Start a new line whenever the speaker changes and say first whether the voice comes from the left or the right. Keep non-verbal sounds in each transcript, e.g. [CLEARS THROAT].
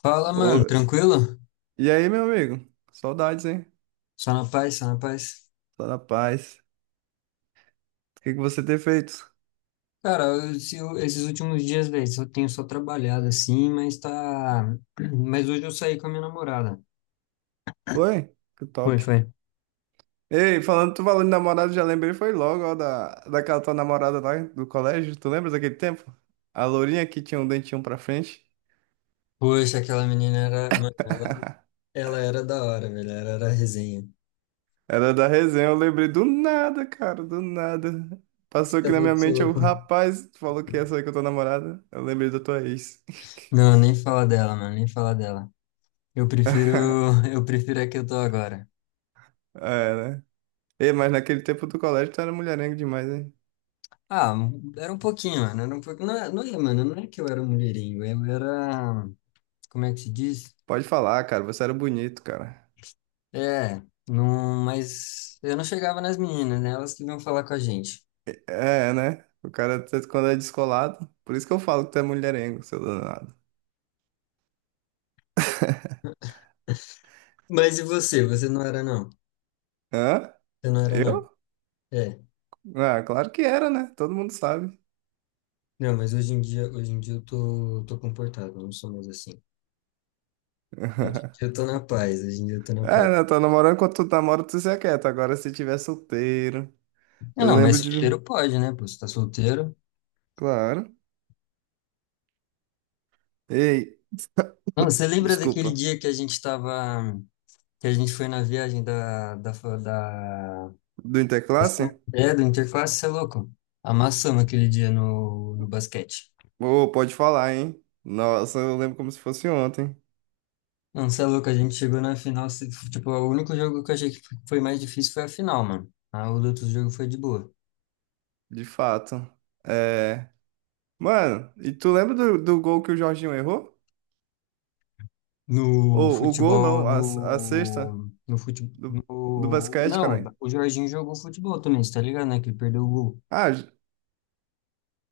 left: Fala, mano,
right: Ô,
left: tranquilo?
right: e aí, meu amigo? Saudades, hein?
left: Só na paz, só na paz.
right: Só na paz. O que que você tem feito?
left: Cara, eu- se eu- esses últimos dias, velho, eu tenho só trabalhado assim, mas tá. [CLEARS THROAT] Mas hoje eu saí com a minha namorada.
right: Foi? Que
left: Foi,
right: top.
left: foi.
right: Ei, falando, tu falando de namorado, já lembrei, foi logo, ó, daquela tua namorada lá do colégio. Tu lembra daquele tempo? A lourinha que tinha um dentinho pra frente.
left: Poxa, aquela menina era. Mano, ela,
right: [LAUGHS]
left: ela era da hora, velho. Ela era resenha.
right: Era da resenha, eu lembrei do nada, cara, do nada. Passou
left: Você é
right: aqui na minha
left: louco, você é
right: mente, eu,
left: louco.
right: rapaz, tu falou que ia sair com a tua namorada. Eu lembrei da tua ex.
left: Não, nem fala dela, mano, nem fala dela. Eu prefiro.
right: [LAUGHS]
left: [LAUGHS] Eu prefiro a que eu tô agora.
right: É, né? Ei, mas naquele tempo do colégio tu era mulherengo demais, hein?
left: Ah, era um pouquinho, mano. Era um pouquinho. Não, não é, mano, não é que eu era um mulherengo, eu era. Como é que se diz?
right: Pode falar, cara. Você era bonito, cara.
left: É, não, mas eu não chegava nas meninas, né? Elas que vinham falar com a gente.
right: É, né? O cara, quando é descolado, por isso que eu falo que tu é mulherengo, seu danado. [LAUGHS]
left: Mas e você? Você não era, não?
right: Hã?
left: Você não era, não?
right: Eu?
left: É.
right: Ah, claro que era, né? Todo mundo sabe.
left: Não, mas hoje em dia eu tô comportado, eu não sou mais assim. Hoje em dia eu
right: [LAUGHS]
left: tô na paz, hoje em dia eu tô na paz.
right: É, né? Tá namorando quando tu namora, tu se aquieta. Agora, se tiver solteiro.
left: Não,
right: Eu
left: não, mas
right: lembro de.
left: solteiro pode, né? Pô, você tá solteiro.
right: Claro. Ei,
left: Não, você lembra daquele
right: desculpa.
left: dia que a gente tava, que a gente foi na viagem da, da, fa- da,
right: Do Interclasse?
left: é, do Interface, você é louco? Amassamos aquele dia no basquete.
right: Ô, pode falar, hein? Nossa, eu lembro como se fosse ontem.
left: Não, você é louco, a gente chegou na final, tipo, o único jogo que eu achei que foi mais difícil foi a final, mano. Ah, o outro jogo foi de boa.
right: De fato. É. Mano, e tu lembra do gol que o Jorginho errou?
left: No
right: Ou o gol
left: futebol,
right: não, a sexta
left: no, no futebol,
right: do, do
left: no,
right: basquete, caralho.
left: não, o Jorginho jogou futebol também, você tá ligado, né, que ele perdeu o gol.
right: Ah, j-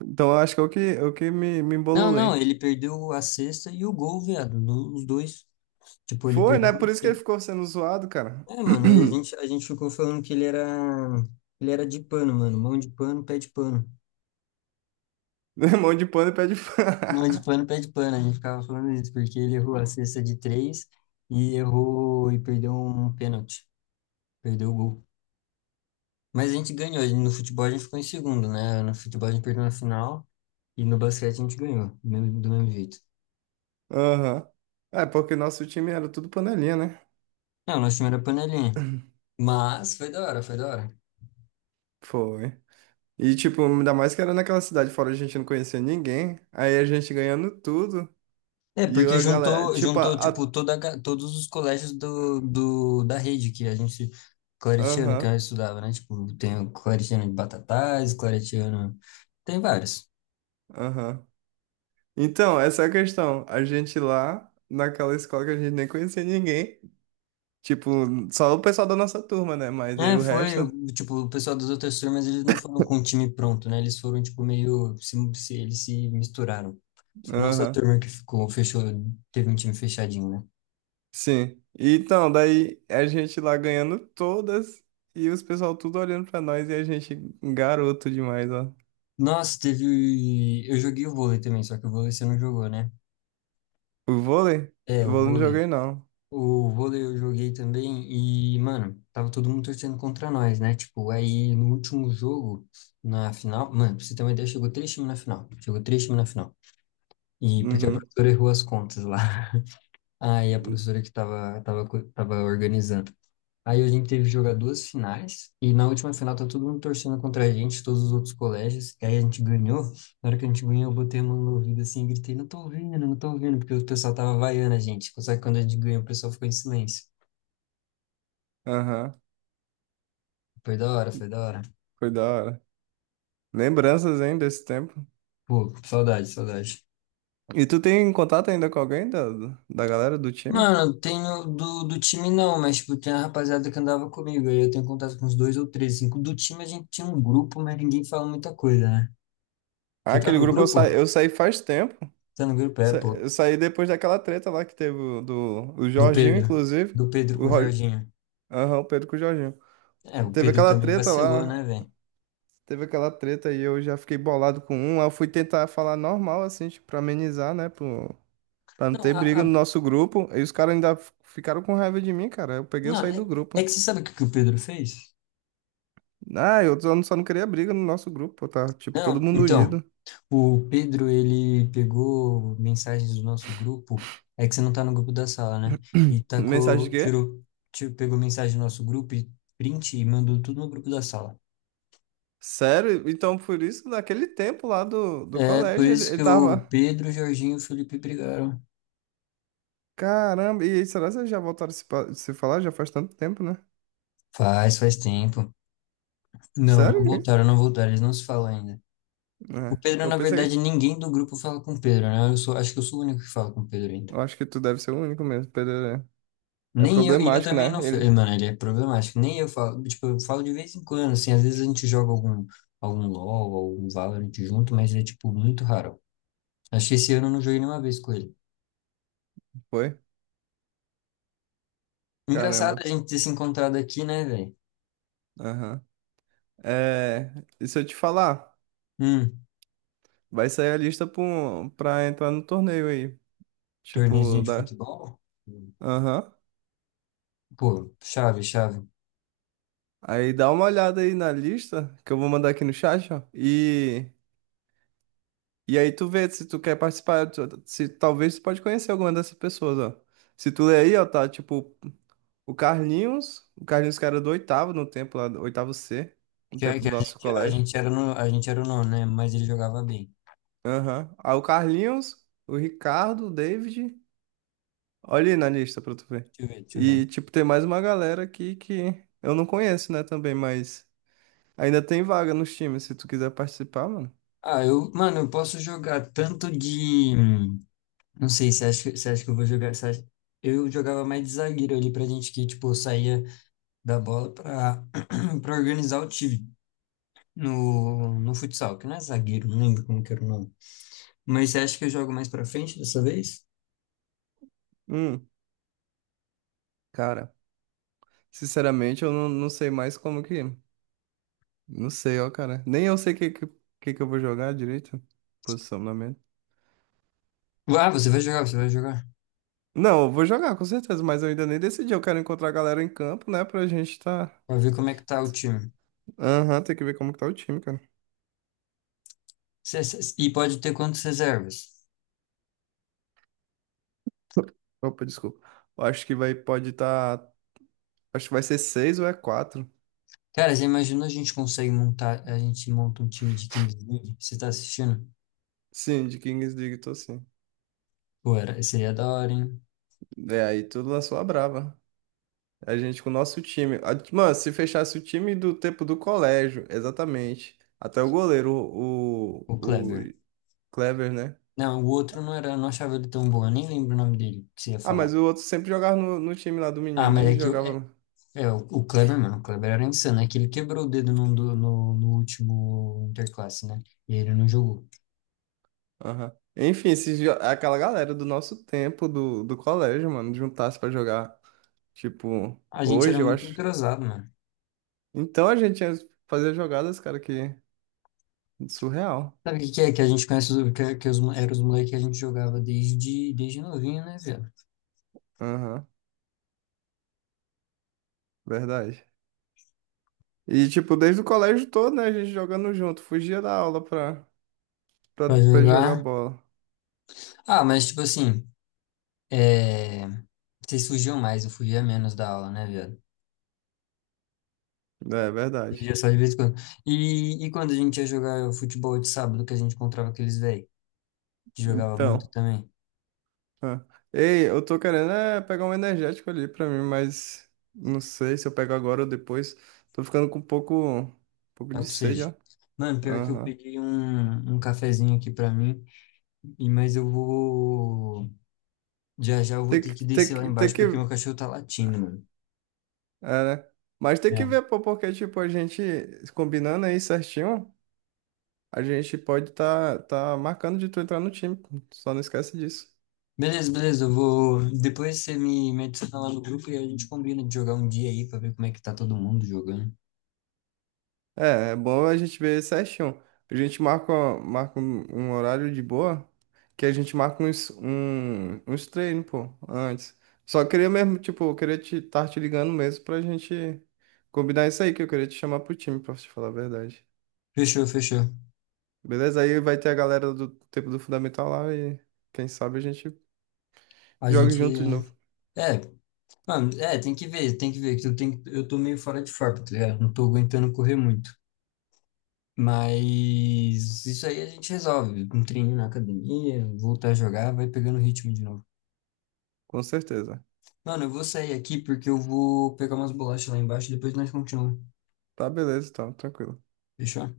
right: então eu acho que é é o me
left: Não, não,
right: embololei.
left: ele perdeu a cesta e o gol, viado, os dois. Tipo, ele
right: Foi,
left: perdeu,
right: né? Por isso que ele
left: ele,
right: ficou sendo zoado, cara.
left: mano, e a
right: [CLEARS THROAT]
left: gente, a gente ficou falando que ele era de pano, mano, mão de pano, pé de pano.
right: Mão de pano e pé de
left: Bola de
right: pano.
left: pano, pé de pano, a gente ficava falando isso, porque ele errou a cesta de três e errou e perdeu um pênalti, perdeu o gol. Mas a gente ganhou, no futebol a gente ficou em segundo, né? No futebol a gente perdeu na final e no basquete a gente ganhou, do mesmo jeito.
right: [LAUGHS] Aham. É, porque nosso time era tudo panelinha, né?
left: Não, nosso time era panelinha, mas foi da hora, foi da hora.
right: Foi. E, tipo, ainda mais que era naquela cidade fora, a gente não conhecia ninguém. Aí a gente ganhando tudo.
left: É,
right: E
left: porque
right: a galera,
left: juntou,
right: tipo,
left: juntou tipo, todos os colégios da rede que a gente. Claretiano que
right: aham,
left: eu estudava, né? Tipo, tem o Claretiano de Batatais, Claretiano, tem vários.
right: aham. Então, essa é a questão. A gente lá, naquela escola que a gente nem conhecia ninguém. Tipo, só o pessoal da nossa turma, né? Mas aí
left: É,
right: o
left: foi,
right: resto.
left: tipo, o pessoal das outras turmas, eles não foram com o time pronto, né? Eles foram, tipo, meio, eles se misturaram. Foi a nossa
right: Aham.
left: turma que ficou, fechou, teve um time fechadinho, né?
right: Sim. E então, daí a gente lá ganhando todas e os pessoal tudo olhando pra nós e a gente garoto demais, ó.
left: Nossa, teve, eu joguei o vôlei também, só que o vôlei você não jogou, né?
right: O vôlei?
left: É,
right: O
left: o
right: vôlei não
left: vôlei.
right: joguei, não.
left: O vôlei eu joguei também e, mano, tava todo mundo torcendo contra nós, né? Tipo, aí no último jogo, na final, mano, pra você ter uma ideia, chegou três times na final. Chegou três times na final. E porque a
right: Uhum.
left: professora errou as contas lá. Aí a professora que estava tava, tava co- tava organizando. Aí a gente teve que jogar duas finais, e na última final tá todo mundo torcendo contra a gente, todos os outros colégios, e aí a gente ganhou. Na hora que a gente ganhou, eu botei a mão no ouvido assim, e gritei, não tô vendo, não tô vendo, porque o pessoal tava vaiando a gente. Só que quando a gente ganhou, o pessoal ficou em silêncio.
right: Aham.
left: Foi da hora, foi da hora.
right: Foi da hora. Lembranças, hein, desse tempo.
left: Pô, saudade, saudade.
right: E tu tem contato ainda com alguém da galera do time?
left: Mano, tenho do time não, mas tipo, tem a rapaziada que andava comigo, aí eu tenho contato com uns dois ou três, cinco. Do time a gente tinha um grupo, mas ninguém fala muita coisa, né?
right: Ah,
left: Você tá
right: aquele
left: no
right: grupo
left: grupo?
right: eu saí faz tempo.
left: Tá no grupo, é, pô.
right: Eu saí depois daquela treta lá que teve o- do o
left: Do
right: Jorginho,
left: Pedro.
right: inclusive.
left: Do Pedro com
right: O,
left: o
right: Ro-
left: Jorginho.
right: Aham, o Pedro com o Jorginho.
left: É, o
right: Teve
left: Pedro
right: aquela
left: também
right: treta
left: vacilou,
right: lá.
left: né, velho?
right: Teve aquela treta e eu já fiquei bolado com um. Aí eu fui tentar falar normal, assim, tipo, pra amenizar, né? Pro... Pra não
left: Não,
right: ter briga no nosso grupo. E os caras ainda ficaram com raiva de mim, cara. Eu peguei e
left: não
right: saí do
left: é, é
right: grupo.
left: que você sabe o que o Pedro fez?
right: Ah, eu só não queria briga no nosso grupo, tá? Tipo, todo
left: Não,
right: mundo
left: então,
right: unido.
left: o Pedro, ele pegou mensagens do nosso grupo. É que você não tá no grupo da sala, né? E
right: Mensagem de
left: tacou,
right: quê?
left: tirou, pegou mensagem do nosso grupo e print e mandou tudo no grupo da sala.
right: Sério? Então, por isso, naquele tempo lá do
left: É, por
right: colégio,
left: isso
right: ele
left: que o
right: tava.
left: Pedro, o Jorginho e o Felipe brigaram.
right: Caramba, e aí, será que vocês já voltaram a se falar? Já faz tanto tempo, né?
left: Faz, faz tempo. Não, não
right: Sério? Hein?
left: voltaram, não voltaram, eles não se falam ainda. O
right: É,
left: Pedro,
right: eu
left: na verdade,
right: pensei,
left: ninguém do grupo fala com o Pedro, né? Acho que eu sou o único que fala com o Pedro ainda.
right: eu acho que tu deve ser o único mesmo, Pedro. É, é
left: Nem eu, e eu
right: problemático,
left: também
right: né?
left: não,
right: Ele
left: mano, ele é problemático. Nem eu falo, tipo, eu falo de vez em quando, assim, às vezes a gente joga algum LoL, algum Valorant junto, mas é, tipo, muito raro. Acho que esse ano eu não joguei nenhuma vez com ele.
right: foi?
left: Engraçado
right: Caramba.
left: a gente ter se encontrado aqui, né, velho?
right: Aham. É, e se eu te falar,
left: Hum,
right: vai sair a lista pra entrar no torneio aí.
left: Torneiozinho
right: Tipo,
left: de
right: da.
left: futebol?
right: Aham.
left: Pô, chave, chave.
right: Aí dá uma olhada aí na lista, que eu vou mandar aqui no chat, ó. E aí tu vê se tu quer participar, se talvez tu pode conhecer alguma dessas pessoas, ó. Se tu ler aí, ó, tá tipo. O Carlinhos que era do oitavo no tempo lá, do oitavo C, no
left: Que, a-
right: tempo
left: que
right: do nosso
left: a
right: colégio.
left: gente era no, a gente era o nono, né? Mas ele jogava bem.
right: Aham. Aí o Carlinhos, o Ricardo, o David. Olha aí na lista pra tu ver.
left: Deixa eu ver, deixa eu ver.
right: E, tipo, tem mais uma galera aqui que eu não conheço, né, também, mas ainda tem vaga nos times, se tu quiser participar, mano.
left: Ah, eu, mano, eu posso jogar tanto de. Não sei, você acha, você acha que eu vou jogar. Eu jogava mais de zagueiro ali pra gente que, tipo, saía da bola pra, [CLEARS THROAT] pra organizar o time no futsal, que não é zagueiro, não lembro como que era o nome. Mas você acha que eu jogo mais pra frente dessa vez?
right: Hum, cara, sinceramente, eu não, não sei mais como que. Não sei, ó, cara. Nem eu sei que eu vou jogar direito. Posicionamento.
left: Ah, você vai jogar, você vai jogar.
right: Não, eu vou jogar, com certeza, mas eu ainda nem decidi. Eu quero encontrar a galera em campo, né? Pra gente tá.
left: Pra ver como é que tá o time.
right: Aham, tem que ver como que tá o time, cara.
left: E pode ter quantas reservas?
right: Opa, desculpa. Eu acho que vai, pode tá. Acho que vai ser seis ou é quatro.
left: Cara, você imagina a gente consegue montar, a gente monta um time de Kings League? Você tá assistindo?
right: Sim, de Kings League, tô sim.
left: Pô, seria da hora, hein?
right: É, aí tu lançou a brava. A gente com o nosso time. Mano, se fechasse o time do tempo do colégio, exatamente. Até o goleiro,
left: O Kleber.
right: o Clever, né?
left: Não, o outro não era, eu não achava ele tão bom, eu nem lembro o nome dele que você ia
right: Ah,
left: falar.
right: mas o outro sempre jogava no time lá do
left: Ah,
right: menino,
left: mas
right: nem
left: é que o, é,
right: jogava.
left: é, o o Kleber, mano, o Kleber era insano, é que ele quebrou o dedo no último Interclasse, né? E ele não jogou.
right: Aham. Enfim, aquela galera do nosso tempo, do colégio, mano, juntasse pra jogar, tipo,
left: A gente era
right: hoje, eu
left: muito
right: acho.
left: entrosado, mano.
right: Então a gente ia fazer jogadas, cara, que surreal.
left: Sabe o que que é? Que a gente conhece, eram os moleques que a gente jogava desde novinho, né, velho?
right: Aham, verdade. E, tipo, desde o colégio todo, né, a gente jogando junto, fugia da aula
left: Pra
right: pra jogar
left: jogar.
right: bola.
left: Ah, mas tipo assim, é, vocês fugiam mais, eu fugia menos da aula, né, velho?
right: É,
left: Ele já
right: verdade.
left: só de vez em quando. E quando a gente ia jogar futebol de sábado, que a gente encontrava aqueles velhos que jogava muito
right: Então,
left: também.
right: ah. Ei, eu tô querendo é, pegar um energético ali pra mim, mas não sei se eu pego agora ou depois. Tô ficando com um pouco
left: Tá
right: de
left: com
right: sede, ó.
left: sede. Mano, pior que eu
right: Aham.
left: peguei um cafezinho aqui pra mim, e mas eu vou. Já já eu vou ter que descer lá
right: Tem
left: embaixo
right: que,
left: porque meu cachorro tá latindo, mano.
right: é, né? Mas tem que
left: É.
right: ver, pô, porque, tipo, a gente combinando aí certinho, a gente pode tá marcando de tu entrar no time, pô. Só não esquece disso.
left: Beleza, beleza, eu vou. Depois você me adiciona lá no grupo e a gente combina de jogar um dia aí pra ver como é que tá todo mundo jogando.
right: É, é bom a gente ver certinho. A gente marca, Marca um horário de boa, que a gente marca uns treinos, pô, antes. Só queria mesmo, tipo, eu queria estar te ligando mesmo pra gente combinar isso aí, que eu queria te chamar pro time, pra te falar a verdade.
left: Fechou, fechou.
right: Beleza? Aí vai ter a galera do tempo do Fundamental lá e quem sabe a gente
left: A
right: joga
left: gente.
right: junto de novo.
left: É, mano, tem que ver, eu tô meio fora de forma, tá ligado? Não tô aguentando correr muito. Mas isso aí a gente resolve. Um treininho na academia, voltar a jogar, vai pegando o ritmo de novo.
right: Com certeza.
left: Mano, eu vou sair aqui porque eu vou pegar umas bolachas lá embaixo e depois nós continuamos.
right: Tá, beleza, então, tranquilo.
left: Fechou?